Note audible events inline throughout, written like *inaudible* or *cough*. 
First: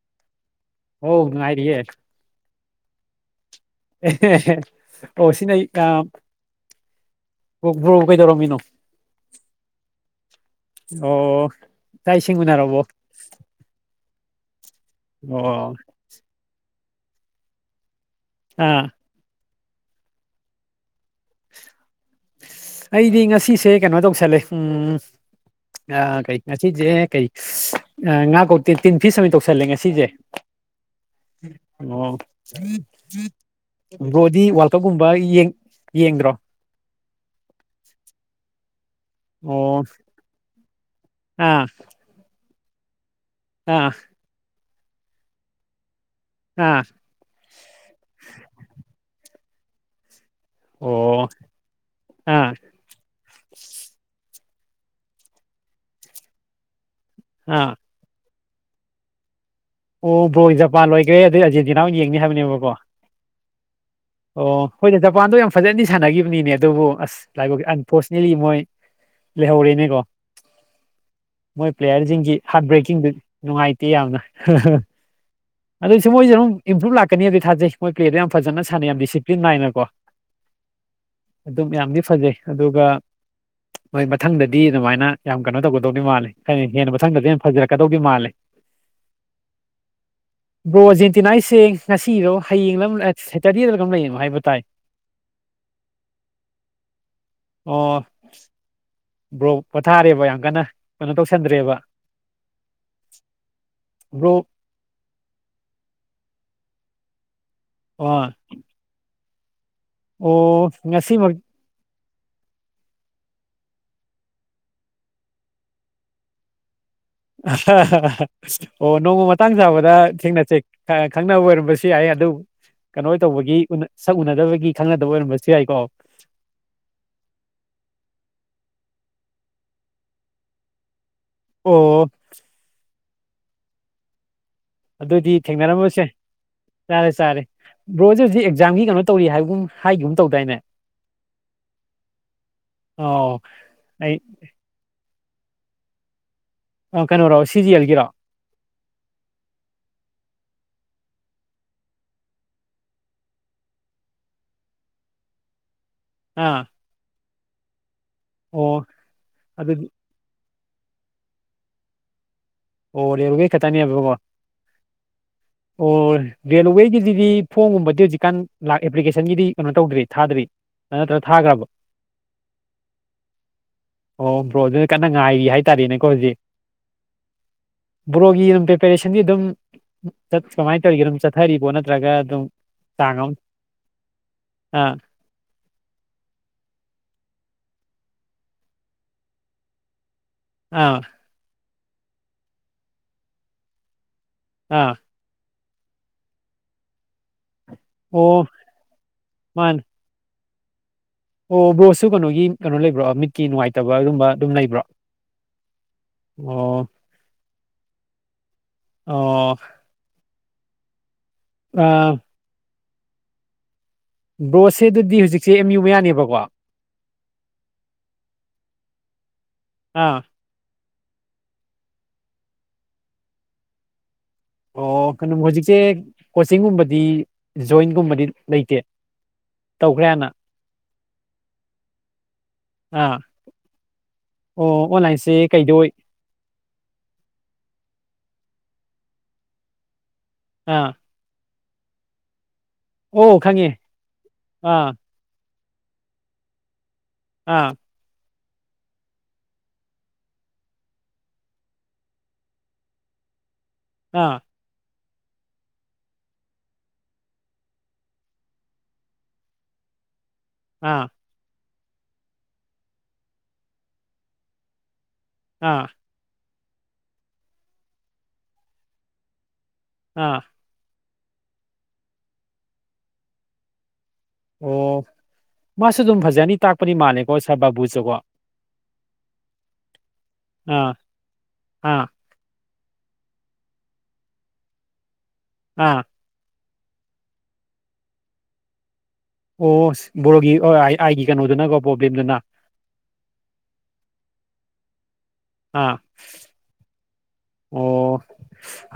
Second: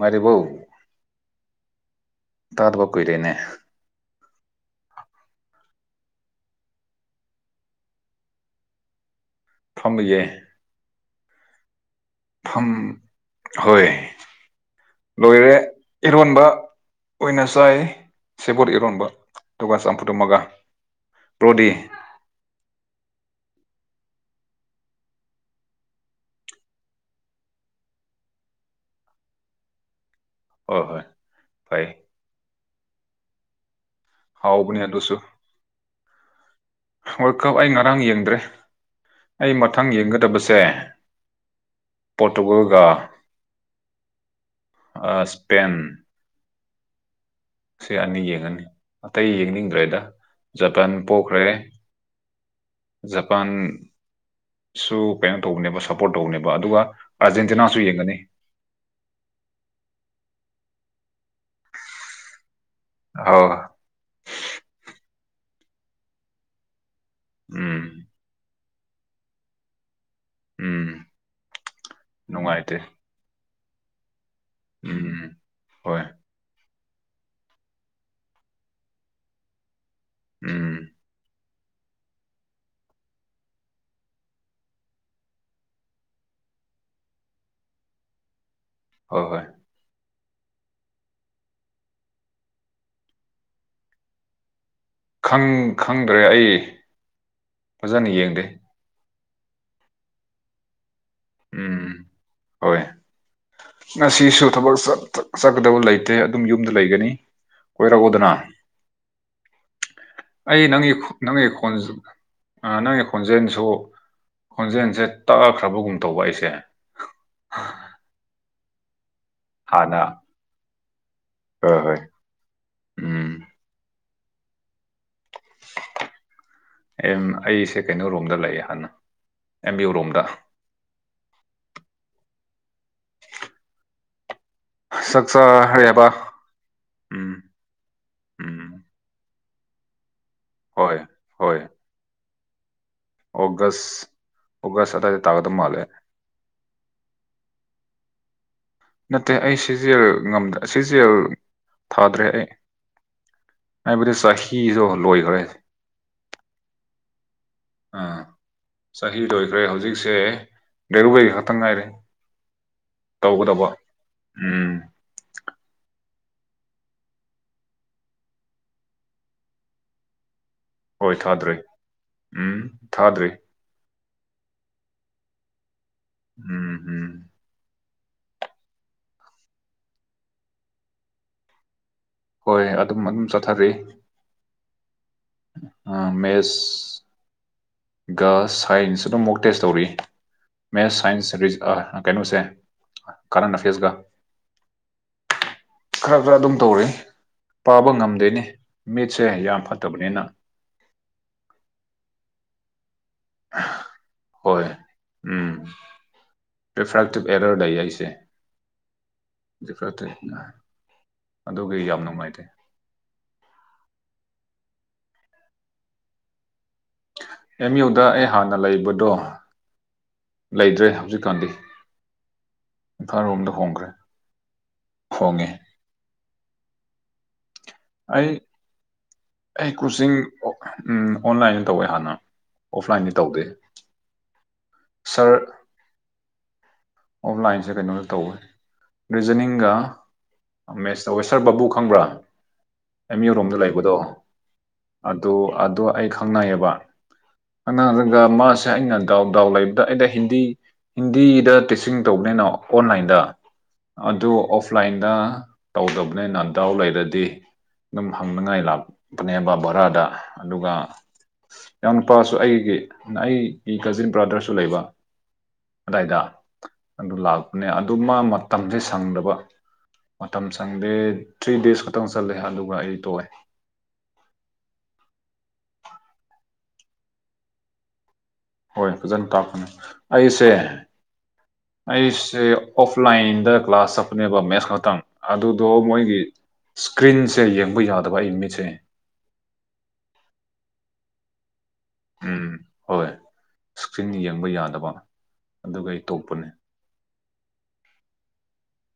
ꯃꯥꯔꯕꯣ ꯍ ꯉꯅꯨꯡꯉꯥꯏꯔꯤꯌꯦꯦ ꯇꯥꯗꯕ ꯀꯨꯣꯏꯔꯦꯅꯦ ꯑꯣ ꯁꯤꯅ ꯀ ꯭ꯔꯣ ꯀꯩꯗꯧꯔꯣꯃꯤꯅꯣ ꯐꯪ ꯌꯦꯦ ꯑꯣ ꯆꯥꯛ ꯏꯁꯤꯡ ꯐꯝ ꯎꯅꯔꯕꯣ ꯍꯣꯏ ꯂꯣꯏꯔꯦ ꯑꯣ ꯏꯔꯣꯟꯕ ꯑꯣꯏꯅ ꯆꯥꯏ ꯁꯦꯕꯣꯠ ꯑꯥ ꯏꯔꯣꯟꯕ ꯑꯗꯨꯒꯗꯨ ꯆꯝꯐꯨꯇ ꯃꯒ ꯄ꯭ꯔꯗꯤ ꯑꯩꯗꯤ ꯉꯁꯤꯁꯦ ꯀꯩꯅꯣ ꯇꯧꯁꯜꯂꯦ ꯎꯝ ꯑ ꯀꯩ ꯉꯁꯤꯁꯦ ꯀꯩ ꯉꯥ ꯀꯧꯇꯦ ꯇꯤꯟ ꯐꯤꯁ ꯑꯃ ꯇꯧꯁꯜꯂꯦ ꯉꯁꯤꯁꯦ ꯍꯣꯏ ꯍꯣꯏ ꯐꯩ ꯑꯣ ꯕ꯭ꯔꯣꯗꯤ ꯋꯥꯔꯜ ꯍꯥꯎꯕꯅꯦ ꯀꯞꯀꯨꯝꯕ ꯑꯗꯨꯁꯨ ꯌꯦ ꯌꯦꯡꯗ꯭ꯔꯣ ꯋꯥꯔꯜ ꯀꯞ ꯑꯩ ꯉꯔꯥꯡ ꯌꯦꯡꯗ꯭ꯔꯦ ꯑꯩ ꯑꯣ ꯃꯊꯪ ꯌꯦꯡꯒꯗꯕꯁꯦ ꯑꯥ ꯇꯧꯔꯒ ꯑꯥ ꯏꯁꯄꯦꯟ ꯑꯥ ꯗ꯭ꯔꯦꯗ ꯖꯄꯥꯟ ꯑꯣ ꯄꯣꯛꯈ꯭ꯔꯦ ꯑꯥ ꯖꯄꯥꯟ ꯁꯨ ꯀꯩꯅꯣ ꯇꯧꯕꯅꯦꯕ ꯁꯞꯄꯣꯔꯠ ꯇꯧꯕꯅꯦꯕ ꯑꯗꯨꯒ ꯑꯥ ꯑꯥꯔꯖꯦꯟꯇꯤꯅꯥꯁꯨ ꯌꯦꯡꯒꯅꯤ ꯑꯣꯕꯖꯄꯥꯟ ꯑꯣꯏꯣꯏ ꯑꯗꯨꯗꯩ ꯑꯥꯔꯖꯦꯟꯇꯤꯅꯥ ꯌꯦꯡꯅꯤ ꯍꯥꯏꯕꯅꯦꯕꯀꯣ ꯍꯣꯏ ꯑꯣ ꯍꯣꯏ ꯆ ꯖꯄꯥꯟꯗꯣ ꯌꯥꯝ ꯐꯖꯗꯤ ꯁꯥꯟꯅꯈꯤꯕꯅꯤꯅꯦ ꯑꯗꯨꯕꯨ ꯑꯁ ꯂꯥꯏꯕꯛ ꯎꯝ ꯑꯟꯐꯣꯔꯆꯨꯅꯦꯠꯂꯤ ꯃꯣꯏ ꯂꯩꯍꯧꯔꯦꯅꯦꯀꯣ ꯎꯝ ꯃꯣꯏ ꯄ꯭ꯂꯦꯌꯥꯔꯁꯤꯡꯒꯤ ꯍꯥꯔꯠ ꯅꯨꯡꯉꯥꯏꯇꯦ ꯕ꯭ꯔꯦꯛꯀꯤꯡꯗꯨ ꯅꯨꯡꯉꯥꯏꯇꯦ ꯌꯥꯝꯅ ꯎꯝ ꯍꯣꯏ ꯑꯗꯨꯁꯨ ꯃꯣꯏꯁꯦ ꯑꯗꯨꯝ ꯏꯝꯄ꯭ꯔꯨꯞ ꯂꯥꯛꯀꯅꯤꯕꯗꯤ ꯊꯥꯖꯩ ꯃꯣꯏ ꯀ꯭ꯦꯗꯣ ꯌꯥꯝ ꯐꯖ ꯁꯥꯟꯅꯩ ꯌꯥꯝ ꯗꯤꯁꯤꯄ꯭ꯂꯤ ꯏꯅꯀꯣ ꯎꯝ ꯑꯗꯨꯝ ꯌꯥꯝꯗꯤ ꯐꯖꯩ ꯑꯗꯨꯒ ꯍꯣꯏ ꯃꯊꯪꯗꯗꯤ ꯑꯗꯨꯃꯥꯏꯅ ꯌꯥꯝ ꯀꯩꯅꯣ ꯇꯧꯒꯗꯧꯅꯤ ꯃꯥꯜꯂꯦ ꯍꯥꯏ ꯍꯦꯟꯅ ꯃꯊꯪꯗꯗꯤ ꯌꯥꯝ ꯐꯖꯔꯛꯀꯗꯧꯗꯤ ꯃꯥꯜꯂꯦ ꯍꯣꯏ ꯍꯣꯏ ꯕ꯭ꯔꯣꯖꯦꯟꯇꯤꯅꯥꯁꯦ ꯉꯁꯤꯔꯣ ꯍꯌꯦꯡꯡꯂ ꯁꯦꯇꯔꯗꯤꯗ ꯀꯔꯝ ꯂꯩꯅꯣ ꯍꯥꯏꯕ ꯇꯥꯏ ꯪ ꯈꯪꯗ꯭ꯔꯦ ꯑꯩ ꯑꯣ ꯐꯖꯅ ꯌꯦꯡꯗꯦ ꯕ꯭ꯔꯣ ꯄꯣꯊꯥꯔꯦꯕ ꯌꯥꯝ ꯀꯟꯅ ꯀꯩꯅꯣ ꯇꯧꯁꯟꯗ꯭ꯔꯦꯕ ꯎꯝ ꯍꯣꯏ ꯕ꯭ꯔꯣ ꯉꯁꯤꯁꯨ ꯊꯕꯛ ꯆꯠꯀꯗꯕ ꯂꯩꯇꯦ ꯑꯗꯨꯝ ꯌꯨꯝꯗ ꯂꯩꯒꯅꯤ ꯑꯣ ꯀꯣꯏꯔꯒꯣꯗꯅ ꯑꯩ ꯑꯣ ꯅꯪ ꯉꯁꯤꯃꯛ ꯅꯪꯒꯤ ꯈꯣꯟꯁꯤ ꯅꯪꯒꯤ ꯈꯣꯟꯖꯦꯜꯁꯨ ꯈꯣꯟꯖꯦꯜꯁꯦ ꯇꯛꯑꯈ꯭ꯔꯕꯒꯨꯝ ꯇꯧꯕ ꯑꯩꯁꯦ ꯑꯣ ꯅꯣ ꯃ ꯃꯇꯥꯡ ꯆꯥꯕꯗ ꯍꯥꯟꯅ ꯊꯦꯡꯅꯁꯩ ꯈꯪꯅꯕ ꯍꯣꯏ ꯑꯣꯏꯔꯝꯕꯁꯨ ꯍꯣꯏ ꯌꯥꯏ ꯑꯗꯨ ꯀꯩꯅꯣ ꯎꯝ ꯇꯧꯕꯒꯤ ꯁꯛ ꯎꯅꯗꯕꯒꯤ ꯈꯪꯅꯗꯕ ꯑꯣꯏꯔꯝꯕꯁ ꯑ ꯑꯩꯁꯦ ꯀꯩꯅꯣ ꯔꯨꯝꯝꯗ ꯂꯩꯑꯦ ꯍꯥꯟꯅ ꯑꯦꯝꯌꯨ ꯔꯣꯝꯗ ꯑꯣ ꯑꯗꯨꯗꯤ ꯆꯥꯛꯆꯥꯔꯦꯕ ꯊꯦꯡꯅꯔꯝꯃꯁꯦ ꯆꯥꯔꯦ ꯎꯝ ꯆꯥꯔꯦ ꯕ꯭ꯔꯣꯖ ꯍꯧꯖꯤꯛ ꯎꯝ ꯑꯦꯛꯖꯥꯝꯒꯤ ꯀꯩꯅꯣ ꯇꯧꯔꯤ ꯍꯥꯏꯕꯒꯨꯝ ꯍꯥꯏꯌ ꯎ ꯍꯣꯏ ꯍꯣꯏ ꯑꯧ ꯑꯣꯒꯁ ꯑꯩ ꯑꯣꯒꯁ ꯑꯗꯥꯏꯗ ꯇꯥꯀꯗ ꯃꯥꯜꯂꯦ ꯀꯩꯅꯣꯔꯣ ꯁꯤꯖꯤꯑꯦꯜ ꯒꯤꯔꯣ ꯅꯠꯇꯦ ꯑꯩ ꯁꯤꯖꯦꯜꯗ ꯁꯤꯖꯦꯜ ꯊꯥꯗ꯭ꯔꯦ ꯑꯩ ꯍꯥꯏꯕꯗꯤ ꯆꯍꯤꯗꯣ ꯂꯣꯏꯈ꯭ꯔꯦ ꯑꯥ ꯑꯥ ꯑꯣ ꯆꯍꯤ ꯂꯣꯏꯈ꯭ꯔꯦ ꯑꯗꯨꯗꯤ ꯍꯧꯖꯤꯛꯁꯦ ꯗꯦꯔꯨꯕ ꯈꯛꯇꯪ ꯉꯥꯏꯔꯦ ꯑꯣ ꯌꯦꯔꯜꯋꯦ ꯇꯧꯒꯗꯕ ꯈꯛꯇꯅꯦꯕꯀꯣ ꯎꯝ ꯑꯣ ꯔꯦꯜꯋꯦꯒꯤꯗꯨꯗꯤ ꯐꯣꯝꯒꯨꯝꯕꯗꯤ ꯍꯧꯖꯤꯛꯀꯥꯟ ꯑꯦꯄ꯭ꯂꯤꯀꯦꯁꯟꯒꯤꯗꯤ ꯀꯩꯅꯣ ꯇꯧꯗ꯭ꯔꯤ ꯊꯥꯗ꯭ꯔꯤ ꯅꯠꯇ꯭ꯔ ꯍꯣꯏ ꯊꯥꯗ꯭ꯔꯦ ꯊꯥꯈ꯭ꯔꯕꯣ ꯎꯝ ꯊꯥꯗ꯭ꯔꯤ ꯑꯣ ꯕ꯭ꯔꯣ ꯑꯗꯨꯅ ꯀꯟꯅ ꯉꯥꯏꯔꯤ ꯍꯥꯏꯇꯥꯔꯦꯅꯦꯀꯣ ꯍꯧꯖꯤꯛ ꯎꯝ ꯎꯝ ꯕ꯭ꯔꯣꯒꯤ ꯑꯗꯨꯝ ꯄ꯭ꯔꯤꯄꯦꯔꯦꯁꯟꯗꯤ ꯑꯗꯨꯝ ꯀꯃꯥꯏꯅ ꯇꯧꯔꯤꯒꯦ ꯑꯗꯨꯝ ꯆꯠꯊꯔꯤꯕꯣ ꯅꯠꯇ ꯆ꯭ꯔꯒ ꯑꯗꯨꯝ ꯍꯣꯏ ꯑꯗꯨꯝ ꯆꯥꯡ ꯑꯗꯨꯝ ꯆꯠꯊꯔꯤ ꯑꯃ ꯃꯦꯠꯁꯒ ꯁꯥꯏꯟꯁ ꯑꯗꯨ ꯑꯃꯨꯛ ꯇꯦꯁ ꯇꯧꯔ ꯃꯦꯁ ꯑꯥ ꯁꯥꯏꯟꯁ ꯀꯩꯅꯣꯁꯦ ꯀꯥꯔꯟ ꯅꯐꯦꯁꯒ ꯑꯥ ꯈꯔ ꯈꯔ ꯑꯗꯨꯝ ꯇꯧꯔꯤ ꯄꯥꯕ ꯉꯝꯗꯣꯏꯅꯤ ꯑꯣ ꯃꯤꯠꯁꯦ ꯌꯥꯝ ꯃꯥꯅꯦ ꯐꯠꯇꯕꯅꯤꯅ ꯑꯣ ꯕꯣꯁꯁꯨ ꯀꯩꯅꯣꯒꯤ ꯀꯩꯅꯣ ꯂꯩꯕ꯭ꯔꯣ ꯃꯤꯠꯀꯤ ꯅꯨꯡꯉꯥꯏꯇꯕ ꯑꯗꯨꯒꯝꯕ ꯑꯗꯨꯝ ꯍꯣꯏ ꯂꯩꯕ꯭ꯔꯣ ꯎꯝ ꯑꯣ ꯗꯥꯏꯁꯦ ꯑꯣ ꯏ *inaudible* ꯐꯇ ꯑꯗꯨꯒꯤ ꯌꯥꯝ ꯑꯥ ꯅꯨꯡꯉꯥꯏꯇꯦ ꯕ꯭ꯔꯣꯁꯦ ꯑꯗꯨꯗꯤ ꯍꯧꯖꯤꯛꯁꯦ ꯑꯦꯝ ꯌꯨ ꯃꯌꯥꯅꯦꯕꯀꯣ ꯑꯦꯝ ꯌꯨꯗ ꯑꯩ ꯍꯥꯟꯅ ꯂꯩꯕꯗꯣ ꯑꯥ ꯂꯩꯇ꯭ꯔꯦ ꯍꯧꯖꯤꯛꯀꯥꯟꯗꯤ ꯏꯝꯐꯥꯜꯔꯣꯝꯗ ꯍꯣꯡꯈ꯭ꯔꯦ ꯑꯣ ꯀꯩꯅꯣ ꯍꯣꯡꯉꯦ ꯍꯧꯖꯤꯛꯁꯦ ꯀꯣꯆꯤꯡꯒꯨꯝꯕꯗꯤ ꯖꯣꯏꯟꯒꯨꯝꯕꯗꯤ ꯑꯩ ꯂꯩꯇꯦ ꯑꯩ ꯇꯧꯈ꯭ꯔꯦ ꯀꯣꯆꯤꯡ ꯍꯥꯟꯅ ꯑꯣꯟꯂꯥꯏꯟꯗ ꯇꯧꯋꯦ ꯍꯥꯟꯅ ꯑꯣꯐꯂꯥꯏꯟꯗꯤ ꯑꯥ ꯇꯧꯗꯦ ꯑꯣ ꯑꯣꯟꯂꯥꯏꯟꯁꯦ ꯁꯥꯔ ꯀꯩꯗ ꯑꯣꯏ ꯑꯣꯐꯂꯥꯏꯟꯁꯦ ꯀꯩꯅꯣꯗ ꯇꯧꯋꯦ ꯔꯤꯖꯅꯤꯡꯒ ꯑꯥ ꯃꯦꯁꯇꯋꯦꯁꯔ ꯕꯥꯕꯨ ꯈꯪꯕ꯭ꯔꯥ ꯑꯦꯝ ꯌꯨ ꯑꯣ ꯔꯣꯝꯗ ꯈꯪꯉꯦ ꯂꯩꯕꯗꯣ ꯑꯥ ꯑꯗꯨ ꯑꯗꯨ ꯑꯩ ꯈꯪꯅꯩꯌꯦꯕ ꯑꯥ ꯑꯉꯒ ꯃꯥ ꯁꯦ ꯑꯩꯅ ꯗꯥꯎ ꯗꯥꯎ ꯂꯩꯕꯗ ꯑꯩꯩꯅ ꯍꯤꯟꯗꯤ ꯍꯤꯟꯗꯤꯗ ꯇꯧꯕꯅꯤꯅ ꯑꯣꯟꯂꯥꯏꯟꯗ ꯑꯗꯨ ꯑꯥ ꯑꯣꯐꯂꯥꯏꯟ ꯅ ꯇꯧꯗꯕꯅꯦ ꯅꯥꯟꯗꯥꯎ ꯂꯩꯔꯗꯤ ꯑꯗꯨꯝ ꯍꯪꯅꯉꯥꯏ ꯂꯥꯛꯄꯅꯦꯕ ꯕꯔꯥꯗ ꯑꯗꯨꯒ ꯑꯥ ꯏꯎꯅꯨꯄꯥꯁꯨ ꯑꯩꯒꯤ ꯑꯩꯒꯤ ꯀꯖꯤꯟ ꯕ꯭ꯔꯗꯔꯁꯨ ꯂꯩꯕ ꯑꯥ ꯑꯗꯥꯏꯗ ꯑꯗꯨ ꯂꯥꯛꯄꯅꯦ ꯑꯗꯨ ꯃꯥ ꯃꯇꯝꯁꯦ ꯁꯪꯗꯕ ꯑꯥ ꯃꯇꯝ ꯆꯪꯗꯦ ꯊ꯭ꯔꯤ ꯗꯦꯖ ꯈꯛꯇꯪ ꯆꯠꯂꯦ ꯑꯗꯨꯒ ꯑꯩ ꯇꯣꯛꯑꯦ ꯑꯣ ꯃꯥꯁꯨ ꯑꯗꯨꯝ ꯐꯖꯅꯤ ꯇꯥꯛꯄꯅꯤ ꯃꯥꯜꯂꯀꯣ ꯁꯥꯔ ꯕꯥꯕꯨꯁꯨꯀꯣ ꯍꯣꯏ ꯐꯖꯅ ꯇꯥꯛꯀꯅꯤ ꯑꯩꯁꯦ ꯑꯥ ꯑꯥ ꯑꯩꯁꯦ ꯑꯣꯐꯂꯥꯏꯟꯗ ꯀ꯭ꯂꯥꯁ ꯆꯠꯄꯅꯦꯕ ꯃꯦꯠꯁ ꯈꯛꯇꯪ ꯑꯗꯨꯗꯣ ꯑꯥ ꯃꯣꯏꯒꯤ ꯏꯁ꯭ꯀ꯭ꯔꯤꯟꯁꯦ ꯌꯦꯡꯕ ꯌꯥꯗꯕ ꯑꯩ ꯃꯤꯠꯁꯦ ꯑꯣ ꯕꯔꯣꯒꯤ ꯑꯥꯏꯒꯤ ꯀꯩꯅꯣꯗꯨꯅꯀꯣ ꯄ꯭ꯔꯣꯕ꯭ꯂꯦꯝꯗꯨꯅ ꯕ ꯌꯥꯗꯕ ꯑꯗꯨꯒ ꯑꯥ ꯑꯩ ꯇꯣꯛꯄꯅꯦ ꯑꯣ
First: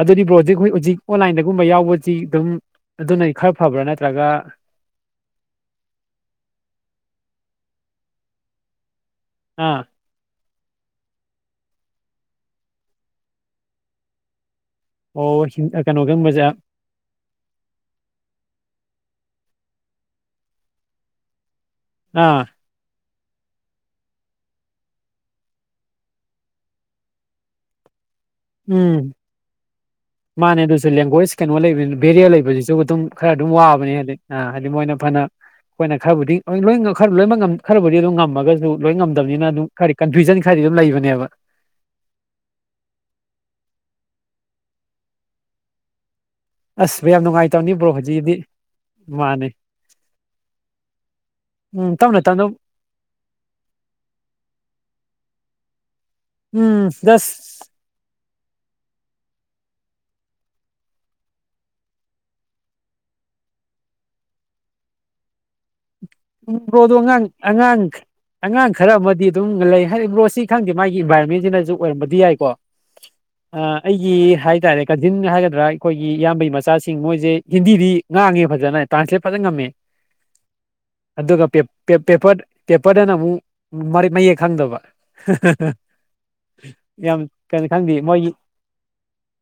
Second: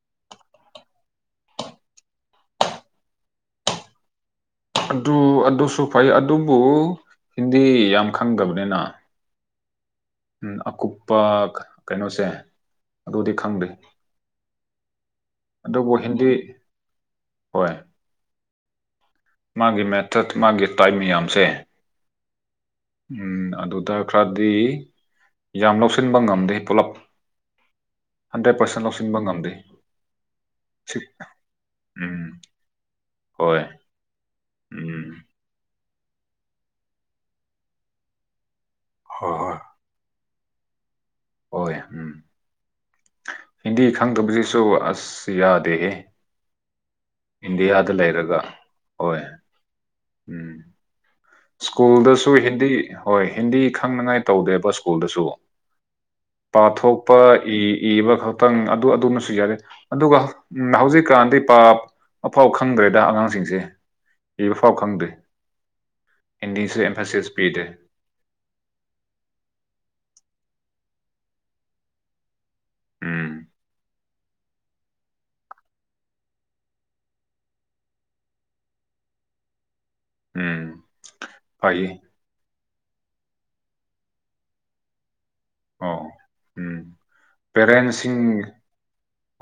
ꯑꯗꯨꯗꯤ ꯕ꯭ꯔꯣ ꯍꯧꯖꯤꯛ ꯍꯧꯖꯤꯛ ꯑꯣꯟꯂꯥꯏꯟꯗ ꯑꯗꯨꯒꯨꯝꯕ ꯌꯥꯎꯕꯁꯤ ꯑꯗꯨꯝ ꯑꯗꯨꯅꯗꯤ ꯈꯔ ꯐꯕ꯭ꯔꯥ ꯅꯠꯇ꯭ꯔꯒ ꯑꯗꯨ ꯑꯗꯨꯁꯨ ꯐꯩ ꯑꯗꯨꯕꯨ ꯍꯤꯟꯗꯤ ꯌꯥꯝ ꯈꯪꯗꯕꯅꯤꯅ ꯑꯥ ꯎ ꯑꯀꯨꯞꯄ ꯀꯩꯅꯣꯁꯦ ꯑꯗꯨꯗꯤ ꯈꯪꯗꯦ ꯑꯣ ꯍꯤꯟ ꯑꯗꯨꯕꯨ ꯍꯤꯟꯗꯤ ꯀꯩꯅꯣꯒꯪꯕꯖꯥ ꯍꯣꯏ ꯃꯥꯒꯤ ꯃꯦꯊꯠ ꯃꯥꯒꯤ ꯇꯥꯏꯞ ꯃꯌꯥꯝꯁꯦ ꯑꯥ ꯎꯝ ꯑꯗꯨꯗ ꯈꯔꯗꯤ ꯌꯥꯝ ꯂꯧꯁꯤꯟꯕ ꯉꯝꯗꯦ ꯄꯨꯂꯞ ꯍꯟꯗ꯭ꯔꯦꯠ ꯄꯥꯔꯁꯦꯟ ꯎꯝ ꯂꯧꯁꯤꯟꯕ ꯉꯝꯗꯦ ꯃꯥꯅꯦ ꯑꯗꯨꯁꯨ ꯁꯤ ꯂꯦꯡꯒ꯭ꯋꯦꯁ ꯀꯩꯅꯣ ꯂꯩꯕꯅꯤ ꯎꯝ ꯕꯦꯔꯤꯌ ꯂꯩꯕꯁꯤꯁꯨ ꯑꯗꯨꯝ ꯈꯔ ꯑꯗꯨꯝ ꯍꯣꯏ ꯋꯥꯕꯅꯦ ꯍꯥꯏꯗꯤ ꯍꯥꯏꯗꯤ ꯃꯣꯏꯅ ꯐ ꯀꯅ ꯎꯝ ꯑꯩꯈꯣꯏꯅ ꯈꯔꯕꯨꯗꯤ ꯂꯣꯏ ꯈꯔ ꯂꯣꯏꯅꯃꯛ ꯈꯔꯕꯨꯗꯤ ꯑꯗꯨꯝ ꯉꯝꯃꯒꯁꯨ ꯂꯣꯏꯅ ꯉꯝꯗꯅꯤꯅ ꯑꯗꯨꯝ ꯈꯗꯤ ꯀꯟꯐ꯭ꯌꯨꯖꯟ ꯝ ꯂꯩꯕꯅꯦꯕ ꯍ ꯎꯝ ꯍꯤꯟꯗꯤ ꯈꯪꯗꯕꯁꯤꯁꯨ ꯑꯁ ꯌꯥꯗꯦꯍꯦ ꯑꯁ ꯌꯥꯝ ꯅꯨꯡꯉꯥꯏꯇꯕꯅꯤ ꯕ꯭ꯔꯣ ꯏꯟꯗꯤꯌꯥꯗ ꯍꯧꯖꯤꯛꯀꯤꯗꯤ ꯂꯩꯔꯒ ꯍꯣꯏ ꯃꯥꯅꯦ ꯎꯝ ꯎꯝ ꯇꯞꯅ ꯁ꯭ꯀꯨꯜꯗꯁꯨ ꯇꯞꯅ ꯍꯤꯟꯗꯤ ꯍꯣꯏ ꯍꯤꯟꯗꯤ ꯈꯪꯅꯉꯥꯏ ꯇꯧꯗꯦꯕ ꯁ꯭ꯀꯨꯜꯗꯁꯨ ꯎꯝ ꯄꯥꯊꯣꯛꯄ ꯏ ꯖꯁ ꯏꯕ ꯈꯛ ꯈꯤꯇꯪ ꯑꯗꯨ ꯑꯗꯨꯃꯁꯨ ꯌꯥꯗꯦ ꯑꯗꯨꯒ ꯍꯧꯖꯤꯛꯀꯥꯟꯗꯤ ꯄꯥꯞ ꯑꯐꯥꯎ ꯈꯪꯗ꯭ꯔꯦꯗ ꯑꯉꯥꯡꯁꯤꯡꯁꯦ ꯏꯕ ꯐꯥꯎ ꯈꯪꯗ꯭ꯦ ꯎ ꯕ꯭ꯔꯣꯗꯣ ꯑꯉꯥꯡ ꯑꯉꯥꯡ ꯑꯉꯥꯡ ꯈꯔ ꯑꯃꯗꯤ ꯑꯗꯨꯝ ꯂꯩ ꯍꯥꯏꯔꯤꯕ ꯕ꯭ꯔꯣꯁꯤ ꯏꯊꯪꯗꯦ ꯃꯥꯒꯤ ꯏꯟꯚꯥꯏꯔꯣꯟꯃꯦꯟꯁꯤꯅꯁꯨ ꯑꯣꯏꯔꯝꯕꯗꯤ ꯌꯥꯏꯀꯣ ꯎꯝ ꯑꯩꯒꯤ ꯍꯥꯏꯇꯥꯔꯦ ꯀꯥꯖꯤꯟ ꯍꯥꯏꯒꯗ꯭ꯔꯥ ꯑꯩꯈꯣꯏꯒꯤ ꯏꯌꯥꯝꯕꯩ ꯃꯆꯥꯁꯤꯡ ꯃꯣꯏꯖ‌ꯦ ꯍꯤꯟꯗꯤꯗꯤ ꯉꯥꯡꯉꯦ ꯐꯖꯅ ꯇꯔꯥꯟꯁꯂ‌ꯦꯠ ꯐꯖꯅ ꯉꯝꯃꯦ ꯎꯝ ꯑꯗꯨꯒ ꯄ‌ꯦ ꯐꯩꯌꯦ ꯄꯦꯄꯔ ꯄꯦꯄꯔꯗꯅꯃꯨꯛ ꯃꯔ‌ꯦ ꯃꯌꯦꯛ ꯈꯪꯗꯕ *unintelligible* ꯑꯣ ꯎꯝ ꯌꯥꯝ ꯀꯩꯅꯣ ꯈꯪꯗꯦ ꯄꯦꯔꯦꯟꯁꯁꯤꯡ ꯃꯣꯏꯒꯤ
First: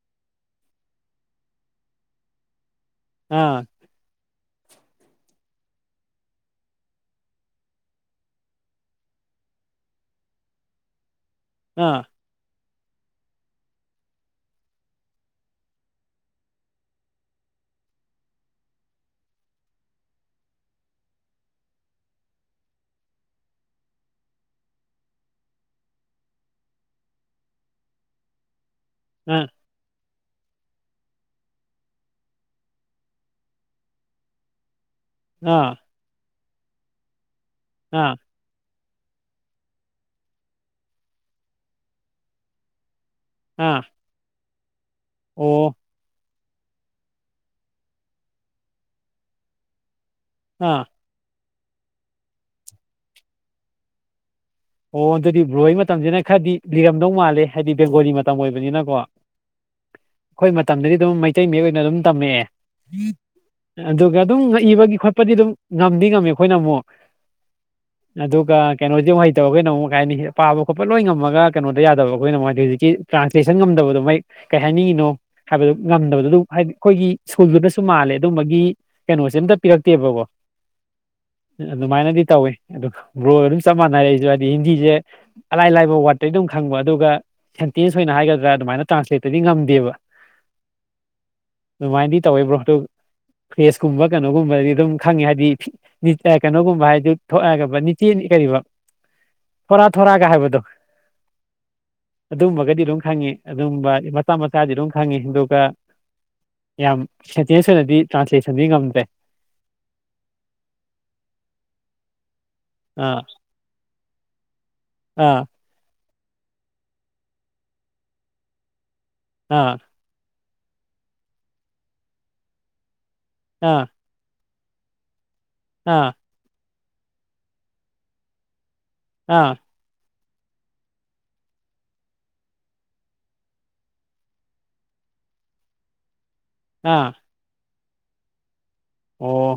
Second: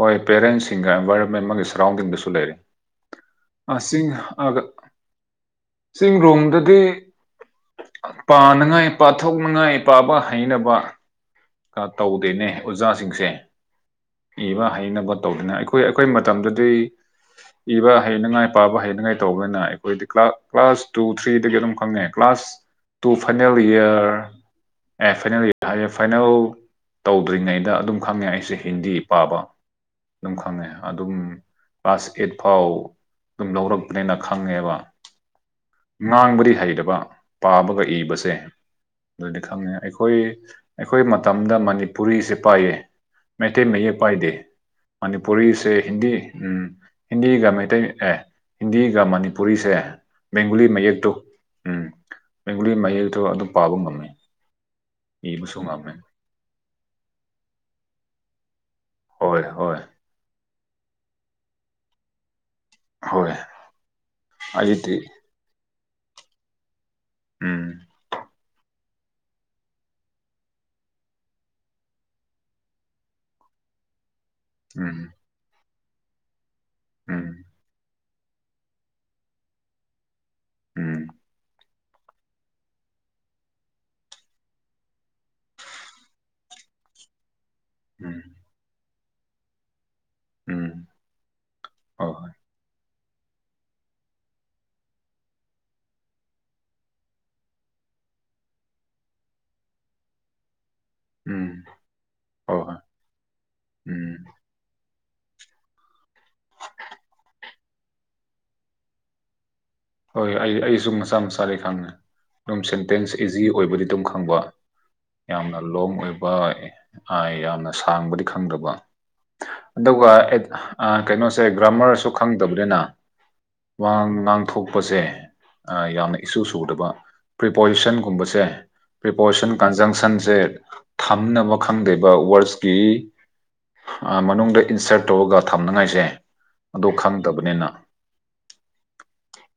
ꯍꯣꯏ ꯄꯦꯔꯦꯟꯁꯤꯡꯒ ꯑꯦꯟꯚꯥꯏꯔꯣꯟꯃꯦꯟ ꯑꯃꯒꯤ ꯁꯔꯥꯎꯟꯗꯤꯡꯗꯁꯨ ꯂꯩꯔꯦ ꯑꯥ ꯑꯁ ꯆꯤꯡ ꯑꯒ ꯆꯤꯡ ꯔꯣꯝꯗꯗꯤ ꯄꯥꯅꯉꯥꯏ ꯄꯥꯊꯣꯛꯅꯉꯥꯏ ꯄꯥꯕ ꯍꯩꯅꯕ ꯀ ꯑꯥ ꯇꯧꯗꯦꯅꯦ ꯑꯣꯖꯥꯁꯤꯡꯁꯦ ꯏꯕ ꯍꯩꯅꯕ ꯇꯧꯗꯅ ꯑꯩꯈꯣꯏ ꯑꯩꯈꯣꯏ ꯃꯇꯝꯗꯗꯤ ꯏꯕ ꯍꯩꯅꯉꯥꯏ ꯄꯥꯕ ꯍꯩꯅꯉꯥꯏ ꯇꯧꯕꯅ ꯑꯩꯈꯣꯏꯗꯤ ꯀꯂꯥ ꯀ꯭ꯂꯥꯁ ꯇꯨ ꯊ꯭ꯔꯤꯗꯒꯤ ꯑꯗꯨꯝ ꯈꯪꯉꯦ ꯀ꯭ꯂꯥꯁ ꯇꯨ ꯐꯥꯏꯅꯦꯜ ꯏꯌꯔ ꯑꯦ ꯐꯥꯏꯅꯦꯜꯌꯥꯔ ꯍꯥꯏꯔ ꯐꯥꯏꯅꯦꯜ ꯇꯧꯗ꯭ꯔꯤꯉꯩꯗ ꯑꯗꯨꯝ ꯈꯪꯉꯦ ꯑꯩꯁꯦ ꯍꯤꯟꯗꯤ ꯄꯥꯕ ꯑꯥ ꯑꯗꯨꯝ ꯈꯪꯉꯦ ꯑꯗꯨꯝ ꯀ꯭ꯂꯥꯁ ꯑꯦꯠ ꯐꯥꯎ ꯑꯗꯨꯝ ꯂꯧꯔꯛꯄꯅꯦꯅ ꯈꯪꯉꯦꯕ ꯑꯥ ꯉꯥꯡꯕꯗꯤ ꯍꯩꯔꯕ ꯄꯥꯕꯒ ꯑꯥ ꯏꯕꯁꯦ ꯑꯗꯨꯗꯤ ꯈꯪꯉꯦ ꯑꯩꯈꯣꯏ ꯑꯩꯈꯣꯏ ꯃꯇꯝꯗ ꯃꯅꯤꯄꯨꯔꯤꯁꯦ ꯄꯥꯏꯌꯦ ꯃꯩꯇꯩ ꯑꯥ ꯃꯌꯦꯛ ꯄꯥꯏꯗꯦ ꯃꯅꯤꯄꯨꯔꯤꯁꯦ ꯑꯣ ꯍꯤꯟꯗꯤ ꯎꯝ ꯍꯤꯟꯗꯤꯒ ꯃꯩꯇꯩ ꯑꯦ ꯍꯤꯟꯗꯤꯒ ꯃꯅꯤꯄꯨꯔꯤꯁꯦ ꯕꯦꯡꯒꯨꯂꯤ ꯑꯥ ꯃꯌꯦꯛꯇꯣ ꯎꯝ ꯕꯦꯡꯒꯨꯂꯤ ꯃꯌꯦꯛꯇꯣ ꯑꯗꯨ ꯄꯥꯕ ꯉꯝꯃꯤ ꯑꯣ ꯑꯗꯨꯗꯤ ꯕ꯭ꯔ‌ꯣꯍ‌ꯣꯏ ꯃꯇꯝꯁꯤꯅ ꯈꯔꯗꯤ ꯂꯤꯔꯝꯗꯧ ꯃꯥꯜꯂꯦ ꯍꯥꯏꯗꯤ ꯕꯦꯡꯒꯣꯂꯤ ꯃꯇꯝ ꯑꯣꯏꯕꯅꯤꯅ ꯀꯣ ꯍꯣꯏ ꯍꯣꯏ ꯑꯩꯈꯣꯏ ꯃꯇꯝꯗꯗꯤ ꯑꯗꯨꯝ ꯃꯩꯇꯩ ꯃꯌꯦꯛ ꯑꯣꯏꯅ ꯑꯗꯨꯝ ꯇꯝꯃꯛꯑꯦ ꯍꯣꯏ ꯑꯗꯨꯒ ꯑꯗꯨꯝ ꯑꯩꯗꯤ ꯏꯕꯒꯤ ꯈꯣꯠꯄꯗꯤ ꯑꯗꯨꯝ ꯉꯝꯗꯤ ꯉꯝꯃ‌ꯦ ꯑꯩꯈꯣꯏꯅ ꯑꯃꯨꯛ ꯎꯝ ꯑꯗꯨꯒ ꯀꯩꯅꯣꯖꯤ ꯍꯩ ꯇꯧꯋ‌ꯦ ꯅ‌ꯣꯡꯃ ꯀꯥꯏꯅꯤ ꯄꯥꯕ ꯈꯣꯠꯄ ꯂꯣꯏ ꯉꯝꯃꯒ ꯀꯩꯅ‌ꯣꯗ ꯌꯥꯕ ꯈ‌ꯣꯏꯅ ꯃꯨꯛ ꯍꯥꯏꯗꯤ ꯍꯧꯖꯤꯛ ꯇ꯭ꯔꯥꯟꯂꯦꯁꯟ ꯉꯝꯗꯕꯗꯣ ꯃꯥꯌ‌ꯦ ꯀꯩ ꯎꯝ ꯍꯥꯏꯅꯤꯡꯉꯤꯅꯣ ꯍꯥꯏꯕꯗꯨ ꯉꯝꯗꯕꯗꯨ ꯑꯗꯨ ꯍꯥꯏꯗꯤ ꯑꯩꯈꯣꯏꯒꯤ ꯎꯝ ꯁ꯭ꯀꯨꯜꯗꯨꯅꯁꯨ ꯃꯥꯜꯂꯦ ꯑꯗꯨꯝꯕꯒꯤ ꯀꯩꯅꯣꯁꯦ ꯑꯝꯇ ꯄꯤꯔꯛꯇꯦꯕꯀꯣ ꯎꯝ ꯑꯗꯨꯃꯥꯏꯅꯗꯤ ꯇꯧꯏ ꯑꯗꯨꯒ ꯕ꯭ꯔꯣ ꯒ ꯑꯗꯨꯝ ꯆꯞ ꯃꯥꯟꯅꯔ ꯑꯩ ꯑꯗꯨ ꯍꯥꯏꯗꯤ ꯍꯤꯟꯗꯤꯁꯦ ꯑꯂꯥꯏ ꯂꯥꯏꯕ ꯋꯥꯔꯗꯇꯒꯤ ꯑꯗꯨꯝ ꯈꯪꯕ ꯑꯗꯨꯒ ꯁꯦꯟꯇꯦꯟꯁ ꯑꯣꯏꯅ ꯎꯝ ꯍꯥꯏꯒꯗ꯭ꯔꯥ ꯑꯗꯨꯃꯥꯏꯅ ꯇ꯭ꯔꯥꯟꯁꯂꯦꯠꯇꯗꯤ ꯉꯝꯗꯦꯕ ꯎꯝ ꯍꯣꯏ ꯑꯗꯨꯃꯥꯏꯅꯗꯤ ꯍꯣꯏ ꯇꯧꯋꯦ ꯕ꯭ꯔꯣ ꯑꯗꯨ ꯐ꯭ꯔꯦꯁꯀꯨꯝꯕ ꯀꯩꯅꯣꯒꯨꯝꯕꯗꯤ ꯑꯗꯨꯝ ꯈꯪꯉ‌ꯦ ꯍꯥꯏꯗꯤ ꯐꯤ ꯅꯤ ꯀꯩꯅꯣꯒꯨꯝꯕ ꯍꯥꯏꯗꯤ ꯊꯣꯛꯒꯕꯅꯤ ꯅꯤꯆꯦꯟ ꯀꯔꯤꯕ ꯐꯣꯔꯥ ꯊꯣꯔꯥ ꯒ ꯍꯥꯏꯕꯗ‌ꯣ ꯎꯝ ꯍꯣꯏ ꯍꯣꯏ ꯑꯗꯨꯝꯕꯒꯗꯤ ꯑꯗꯨꯝ ꯈꯪꯉ‌ꯦ ꯑꯗꯨꯝꯕ ꯎꯝ ꯃꯆꯥ ꯃꯆꯥꯗꯤ ꯑꯗꯨꯝ ꯈꯪꯉꯤ ꯑꯗꯨꯒ ꯌꯥꯝ ꯁꯦꯟꯇꯦꯟꯁ ꯑꯣꯏꯅꯗꯤ ꯇ꯭ꯔꯥꯟꯁꯂꯦꯁꯟꯗꯤ ꯉꯝꯗ‌ꯦ ꯍꯣꯏ ꯑꯩ ꯑꯩꯁꯨ ꯃꯆꯥ ꯃꯆꯥꯗꯤ ꯈꯪꯉꯦ ꯑꯗꯨꯝ ꯁꯦꯟꯇꯦꯟꯁ ꯑꯥ ꯏꯖꯤ ꯑꯣꯏꯕꯗꯤ ꯑꯗꯨꯝ ꯈꯪꯕ ꯑꯥ ꯌꯥꯝꯅ ꯂꯣꯡ ꯑꯣꯏꯕ ꯑ‌ꯦ ꯑꯥ ꯌꯥꯝꯅ ꯁꯥꯡꯕꯗꯤ ꯈꯪꯗꯕ ꯑꯥ ꯑꯗꯨꯒ ꯑꯦ ꯑꯥ ꯀꯩꯅꯣꯁꯦ ꯒ꯭ꯔꯥꯃꯥꯔꯁꯨ ꯈꯪꯗꯕꯅꯤꯅ ꯑꯥ ꯋꯥ ꯉꯥꯡꯊꯣꯛꯄꯁꯦ ꯑꯥ ꯌꯥꯝꯅ ꯏꯁꯨ ꯁꯨꯗꯕ ꯄ꯭ꯔꯤꯄꯣꯖꯤꯁꯟꯒꯨꯝꯕꯁꯦ ꯑꯥ ꯄ꯭ꯔꯤꯄꯣꯖꯤꯁꯟ ꯀꯟꯖꯪꯁꯟ ꯁꯦ ꯊꯝꯅꯕ ꯈꯪꯗ‌ꯦꯕ ꯋꯥꯔꯁꯀꯤ ꯑꯥ ꯃꯅꯨꯡꯗ ꯏꯟꯁꯔꯠ ꯇꯧꯔꯒ ꯊꯝꯅꯤꯉꯥꯏꯁꯦ ꯑꯗꯨ ꯑꯥ ꯈꯪꯗꯕꯅꯤꯅ ꯑꯣ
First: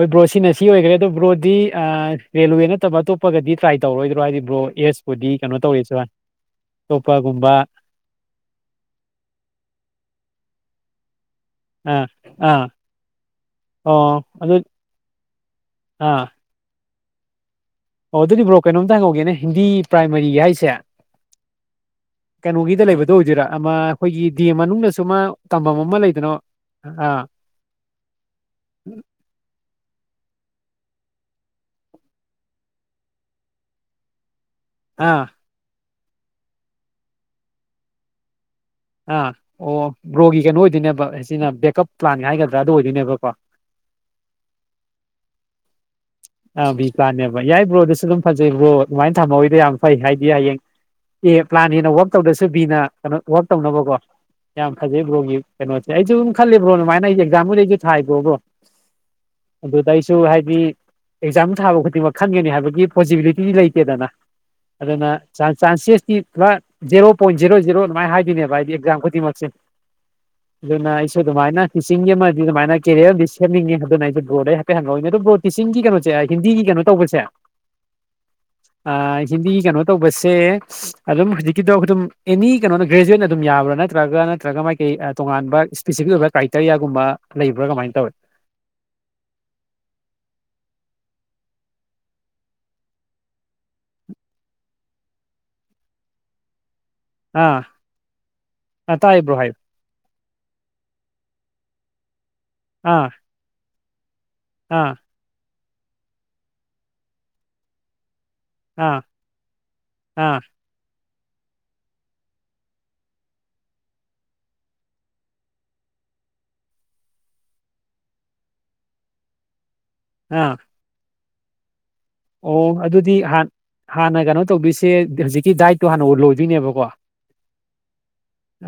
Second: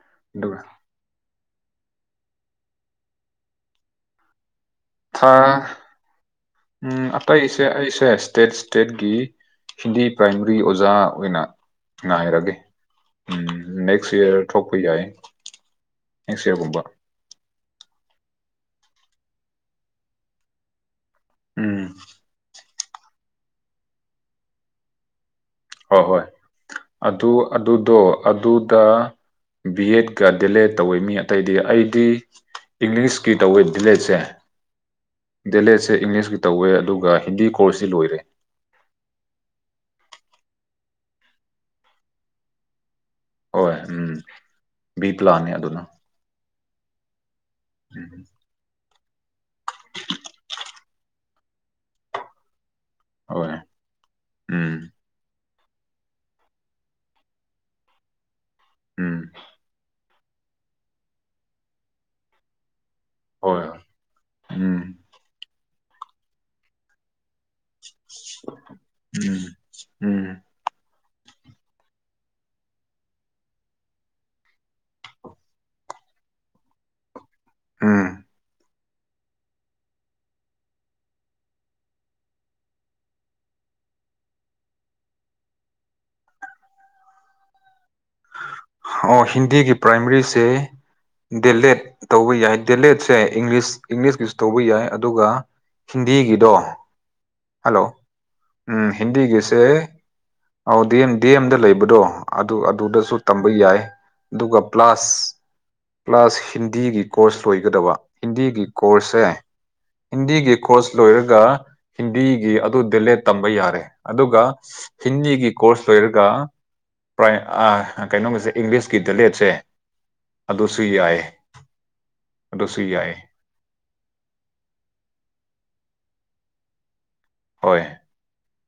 ꯍꯣꯏ ꯕ꯭ꯔꯣ ꯁꯤꯅ ꯑꯗꯨꯒ ꯁꯤ ꯑꯣꯏꯈ꯭ꯔꯦ ꯑꯗꯣ ꯕ꯭ꯔꯣꯗꯤ ꯑꯑ ꯔꯦꯜꯋꯦ ꯅꯠꯇꯕ ꯑꯇꯣꯞꯄꯒꯗꯤ ꯇ꯭ꯔꯥꯏ ꯇꯧꯔꯣꯏꯗ꯭ꯔꯣ ꯍꯥꯏꯗꯤ ꯕ꯭ꯔꯣ ꯊꯥ ꯐꯦꯁꯄꯨꯗꯤ ꯀꯩꯅꯣ ꯇꯧꯋ‌ꯦꯁꯨ ꯍꯥꯏ ꯎꯝ ꯑꯇꯩꯁꯦ ꯑꯩꯁꯦ ꯏꯁꯇꯦꯠ ꯏꯁꯇꯦꯠꯀꯤ ꯍꯤꯟꯗꯤ ꯄꯔꯥꯏꯃ ꯔꯤ ꯑꯣꯖꯥ ꯑꯣꯏꯅ ꯑꯥ ꯉꯥꯏꯔꯒꯦ ꯑꯥ ꯎꯝ ꯅꯦꯛꯁ ꯑꯣ ꯏꯌꯥꯔ ꯑꯗꯨ ꯊꯣꯛꯄ ꯌꯥꯏ ꯑꯥ ꯅ‌ꯦꯛꯁ ꯏꯌꯥꯔꯒꯨꯝꯕ ꯑꯣ ꯑꯗꯨꯗꯤ ꯕ꯭ꯔꯣ ꯀꯩꯅꯣꯝꯇꯪ ꯍꯧꯧꯒꯦꯅꯦ ꯍꯤꯟꯗꯤ ꯄ꯭ꯔꯥꯏꯃꯥꯔꯤꯒꯤ ꯍꯥꯏꯁꯦ ꯎꯝ ꯗ ꯂꯩꯕꯗꯣ ꯑꯣꯏꯗꯣꯏꯔꯥ ꯑꯃ ꯑꯩꯈꯣꯏꯒꯤ ꯗꯦ ꯃꯅꯨꯡꯗꯁꯨ ꯃꯥ ꯍꯣꯏ ꯍꯣꯏ ꯑꯗꯨ ꯑꯗꯨꯗꯣ ꯑꯗꯨꯗ ꯕꯤ ꯑꯦꯠ ꯀ ꯗꯤꯂꯦ ꯇꯧꯋꯦ ꯃꯤ ꯑꯇꯩꯗꯤ ꯑꯩꯗꯤ ꯏꯪꯂꯤꯁꯀꯤ ꯇꯧꯋꯦ ꯗꯤꯂꯦꯁꯦ ꯑꯥ ꯁꯦ ꯏꯪꯂꯤꯁꯀꯤ ꯇꯧꯋꯦ ꯑꯗꯨꯒ ꯍꯤꯟꯗꯤ ꯀꯣꯔꯁꯁꯤ ꯂꯣꯏꯔꯦ ꯑꯥ ꯑꯣ ꯕ꯭ꯔꯣꯒꯤ ꯀꯩꯅꯣ ꯑꯣꯏꯗꯣꯏꯅꯦꯕ ꯁꯤꯅ ꯕꯦꯛꯀꯞ ꯄ꯭ꯂꯥꯟ ꯍꯥꯏꯒꯗ꯭ꯔꯥ ꯑꯗꯨ ꯑꯣꯏꯗꯣꯏꯅꯦꯕ ꯍꯣꯏ ꯎꯝ ꯕꯤ ꯄ꯭ꯂꯥꯟꯅꯦ ꯑꯗꯨꯅ ꯑꯕꯤ ꯄꯥꯅꯦꯕ ꯌꯥꯏ ꯕ꯭ꯔꯣꯗꯁꯨ ꯑꯗꯨꯝ ꯎꯝ ꯐꯖꯩ ꯕ꯭ꯔꯣ ꯑꯗꯨꯃꯥꯏꯅ ꯊꯝꯃꯧꯣꯏꯗꯤ ꯌꯥꯝ ꯐꯩ ꯍꯥꯏꯗꯤ ꯍꯌꯦꯡ ꯑꯦ ꯄ꯭ꯂꯥꯟꯅꯦꯅ ꯋꯥꯛ ꯇꯧꯗ꯭ꯔꯁꯨ ꯕꯤꯅ ꯀꯩꯅꯣ ꯋꯥꯛ ꯍꯣꯏ ꯇꯧꯅꯕꯀꯣ ꯌꯥꯝ ꯎꯝ ꯐꯖꯩ ꯕ꯭ꯔꯣꯒꯤ ꯀꯩꯅꯣꯁꯦ ꯑꯩꯁꯨ ꯑꯗꯨꯝ ꯈꯜꯂꯤꯕ꯭ꯔꯣ ꯑꯗꯨꯃꯥꯏꯅ ꯑꯩ ꯑꯦꯛꯖꯥꯝꯨ ꯂꯩꯩꯁꯨ ꯊ ꯍꯥꯏꯕ꯭ꯔꯣꯕꯣ ꯎꯝ ꯁꯨ ꯍꯥꯏꯗꯤ ꯑꯦꯛꯖꯥꯝ ꯊꯥꯕ ꯈꯨꯗꯤꯡꯃꯛ ꯈꯪꯒꯅꯤ ꯍꯥꯏꯕꯒꯤ ꯄꯣꯖꯤꯕꯤꯂꯤꯇꯤꯗꯤ ꯍꯣꯏ ꯂꯩꯇꯦꯗꯅ ꯎꯝ ꯑꯗꯨꯅ ꯆꯥꯟꯁꯦꯁꯇꯤ ꯄꯨꯔꯥ ꯖꯦꯔꯣ ꯄꯣꯏꯟ ꯖꯤꯔꯣ ꯖꯤꯔꯣ ꯑꯗꯨꯃꯥꯏꯅ ꯍꯥꯏꯕꯤꯣꯏꯅꯦꯕ ꯍꯥꯏꯗꯤ ꯑꯦꯛꯖꯥꯝ ꯎꯝ ꯈꯨꯗꯤꯡꯃꯛꯁꯦ ꯎꯝ ꯑꯗꯨꯅ ꯑꯗꯨꯃꯥꯏꯅ ꯇꯤꯆꯤꯡꯒꯤ ꯑꯃꯗꯤ ꯑꯗꯨꯃꯥꯏꯅ ꯀꯦꯔꯤꯌꯔ ꯑꯃꯗꯤ ꯁꯦꯝꯅꯤꯡꯉꯦ ꯑꯗꯨꯅ ꯑꯩ ꯕꯗ ꯑꯩ ꯍꯥꯏꯐꯠ ꯍꯉꯛꯏꯅꯤ ꯑꯗꯨ ꯇꯤꯤꯡ ꯀꯩꯅꯣ ꯍꯤꯟꯗꯤꯒꯤ ꯀꯩꯅꯣ ꯇꯧꯕꯁꯦ ꯑꯥ ꯍꯤꯟꯗꯤ ꯀꯩꯅꯣ ꯇꯧꯕꯁꯦ ꯑꯗꯨꯝ ꯍꯧꯖꯤꯛꯀꯤꯗꯣ ꯑꯗꯨ ꯑꯗꯨꯝ ꯑꯦꯅꯤ ꯀꯩꯅꯣꯗ ꯒ꯭ꯔꯦꯖꯨꯋꯦꯠꯅ ꯑꯗꯨꯝ ꯌꯥꯕ ꯕ꯭ꯔꯥ ꯅꯠꯇ꯭ꯔꯒ ꯅꯠꯇ꯭ꯔꯒ ꯃꯥꯏꯀꯩ ꯇꯣꯉꯥꯟꯕ ꯏꯁꯄꯦꯁꯤꯐꯤꯛ ꯑꯣꯏꯕ ꯀ꯭ꯔꯥꯏꯇꯔꯤꯌꯥꯒꯨꯝꯕ ꯂꯩꯕ꯭ꯔꯥ ꯀꯃꯥꯏꯅ ꯇꯧꯋꯦ *inaudible* ꯑꯣ ꯍꯤꯟꯗꯤꯒꯤ ꯄ꯭ꯔꯥꯏꯃꯔꯤꯁꯦ ꯗꯦꯂꯦꯠ ꯇꯧꯕ ꯌꯥꯏ ꯗꯦꯂꯦꯠꯁꯦ ꯏꯪꯂꯤꯁ ꯏꯪꯂꯤꯁꯀꯤꯁ ꯇꯧꯕ ꯌꯥꯏ ꯑꯗꯨꯒ ꯍꯤꯟꯗꯤꯒꯤꯗꯣ ꯑꯥ ꯍꯜꯂꯣ ꯎꯝ ꯑꯥ ꯇꯥꯏꯌꯦ ꯕ꯭ꯔꯣ ꯍꯥꯏꯌꯨ ꯍꯤꯟꯗꯤꯒꯤꯁꯦ ꯑꯧ ꯗꯗꯤ ꯑꯦꯝ ꯗꯤ ꯑꯦꯝꯗ ꯂꯩꯕꯗꯣ ꯑꯗꯨ ꯑꯥ ꯑꯗꯨꯗꯁꯨ ꯇꯝꯕ ꯌꯥꯏ ꯑꯗꯨꯒ ꯑꯥ ꯄ꯭ꯂꯁ ꯄ꯭ꯂꯁ ꯍꯤꯟꯗꯤꯒꯤ ꯀꯣꯔꯁ ꯂꯣꯏꯒꯗꯕ ꯍꯤꯟꯗꯤꯒꯤ ꯑꯥ ꯀꯣꯔꯁꯁꯦ ꯑꯥ ꯍꯤꯟꯗꯤꯒꯤ ꯀꯣꯔꯁ ꯂꯣꯏꯔꯒ ꯍꯤꯟꯗꯤꯒꯤ ꯑꯗꯨ ꯗꯦꯂꯦ ꯇꯝꯕ ꯌꯥꯔꯦ ꯑꯗꯨꯒ ꯍꯤꯟꯗꯤꯒꯤ ꯀꯣꯔꯁ ꯂꯣꯏꯔꯒ ꯄ ꯀꯩꯅꯣꯝꯒꯤꯁꯦ ꯏꯪꯂꯤꯁꯀꯤ ꯗꯂꯦꯠꯁꯦ ꯑꯥ ꯑꯗꯨꯁꯨ ꯌꯥꯏ ꯑꯣ ꯑꯗꯨꯁꯨ ꯌꯥꯏ ꯑꯗꯨꯗꯤꯥꯟ ꯍꯥꯟꯅ ꯀꯩꯅꯣ ꯇꯧꯗꯣꯏꯁꯦ ꯍꯧꯖꯤꯛ ꯀ ꯗꯥꯏꯠꯇꯣ ꯍꯥꯟꯅ ꯂꯣꯏꯗꯣꯏꯅꯦꯕꯀꯣ ꯍꯣꯏ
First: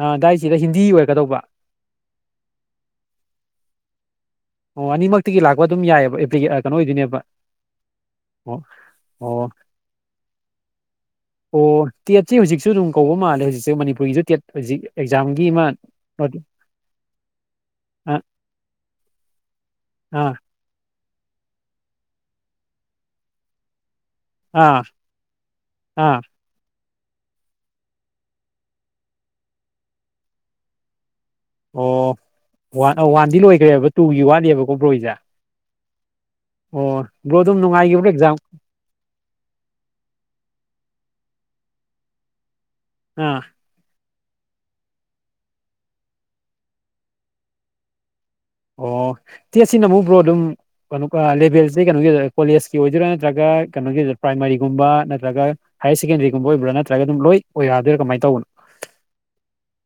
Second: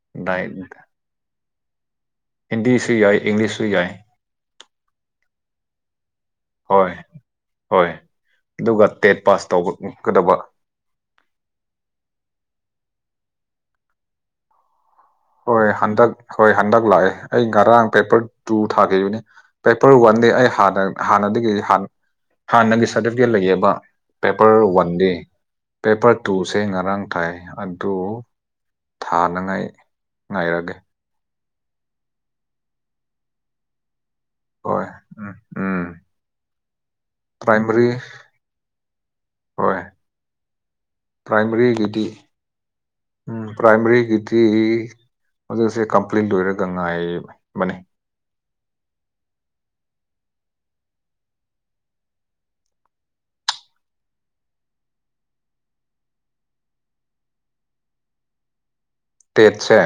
ꯑ ꯗꯥꯏꯠ ꯗꯥꯏꯠꯁꯤꯗ ꯍꯤꯟꯗꯤ ꯑꯣꯏꯔꯛꯀꯗꯧꯕ ꯍꯤꯟꯗꯤꯁꯨ ꯌꯥꯏ ꯏꯪꯂꯤꯁꯁꯨ ꯌꯥꯏ ꯑꯣ ꯑꯅꯤꯃꯛꯇꯒꯤ ꯂꯥꯛꯄ ꯑꯗꯨꯝ ꯌꯥꯏꯑꯕ ꯤ ꯀꯩꯅꯣ ꯍꯣꯏ ꯑꯣꯏꯗꯤꯣꯏꯅꯦꯕ ꯍꯣꯏ ꯑꯣ ꯑꯗꯨꯒ ꯇꯦꯠ ꯄꯥꯁ ꯑꯣ ꯇꯧꯒꯗꯕ ꯑꯣ ꯇꯦꯠꯁꯤ ꯍꯧꯖꯤꯛꯁꯨ ꯑꯗꯨꯝ ꯀꯧꯕ ꯃꯥꯜꯂꯦ ꯍꯧꯖꯤꯛꯁꯦ ꯃꯅꯤꯄꯨꯔꯒꯤꯁꯨ ꯇꯦꯠ ꯍꯧꯖꯤꯛ ꯑꯦꯛꯖꯥꯝꯒꯤ ꯑꯃ ꯍꯣꯏ ꯍꯟꯗꯛ ꯑꯥ ꯍꯣꯏ ꯍꯟꯗꯛ ꯂꯥꯛꯑꯦ ꯑꯩ ꯉꯔꯥꯡ ꯄꯦꯄꯔ ꯇꯨ ꯊꯥꯈꯤꯕꯅꯤ ꯄꯦꯄꯔ ꯋꯥꯟꯗꯤ ꯑꯥ ꯑꯩ ꯍꯥꯟꯅ ꯍꯥꯟꯅꯗꯒꯤ ꯍꯥꯟꯅꯒꯤ ꯁꯥꯔꯇꯤꯐꯤꯀꯦꯠ ꯂꯩꯌꯦꯕ ꯄꯦꯄꯔ ꯑꯥ ꯋꯥꯟꯗꯤ ꯄꯦꯄꯔ ꯑꯥ ꯇꯨꯁꯦ ꯉꯔꯥꯡ ꯇꯥꯏ ꯑꯗꯨ ꯊꯥꯅꯉꯥꯏ ꯉꯥꯏꯔꯒꯦ ꯑꯣꯟ ꯋꯥꯟꯗꯤ ꯂꯣꯏꯈ꯭ꯔꯦꯕ ꯇꯨꯒꯤ ꯋꯥꯠꯂꯤꯕꯀꯣ ꯍꯣꯏ ꯕ꯭ꯔꯣꯏꯖꯥ ꯎꯝ ꯎꯝ ꯑꯣ ꯕ꯭ꯔꯣ ꯑꯗꯨꯝ ꯄ꯭ꯔꯥꯏꯃꯔꯤ ꯅꯨꯡꯉꯥꯏꯈꯤꯕ꯭ꯔꯣ ꯑꯦꯛꯖꯥꯝ ꯄꯥꯏꯃꯔꯤꯇ ꯑꯥ ꯎꯝ ꯄꯥꯏꯃꯔꯤ ꯀꯇ ꯁꯤ ꯃꯗꯛꯁꯦ ꯀꯝꯄ꯭ꯂꯦꯟ ꯂꯣꯏꯔꯒ ꯉꯥꯏꯕꯅꯦ ꯑꯣ ꯇꯦ ꯁꯤꯅ ꯑꯃꯨꯛ ꯭ꯔꯣ ꯑꯗꯨꯝ ꯀꯩꯅꯣ ꯂꯦꯚꯦꯜꯁꯤ ꯀꯩꯅꯣꯒꯤ ꯀꯣꯂꯦꯖꯀꯤ ꯑꯣꯏꯗꯣꯏꯔꯥ ꯅꯠꯇ꯭ꯔꯒ ꯀꯩꯅꯣ ꯄ꯭ꯔꯥꯏꯃꯥꯔꯤꯒꯨꯝꯕ ꯅꯠꯇ꯭ꯔꯒ ꯍꯥꯌꯌꯔ ꯁꯦꯀꯦꯟꯗꯔꯤꯒꯨꯝꯕ ꯑꯣꯏꯕ꯭ꯔꯥ ꯅꯠꯇ꯭ꯔꯒ ꯑꯗꯨꯝ ꯂꯣꯏ ꯑꯣꯏ ꯌꯥꯗꯣꯏꯔꯥ ꯀꯃꯥꯏꯅ ꯇꯧꯕꯅꯣ ꯑ ꯇꯦꯠꯁꯦ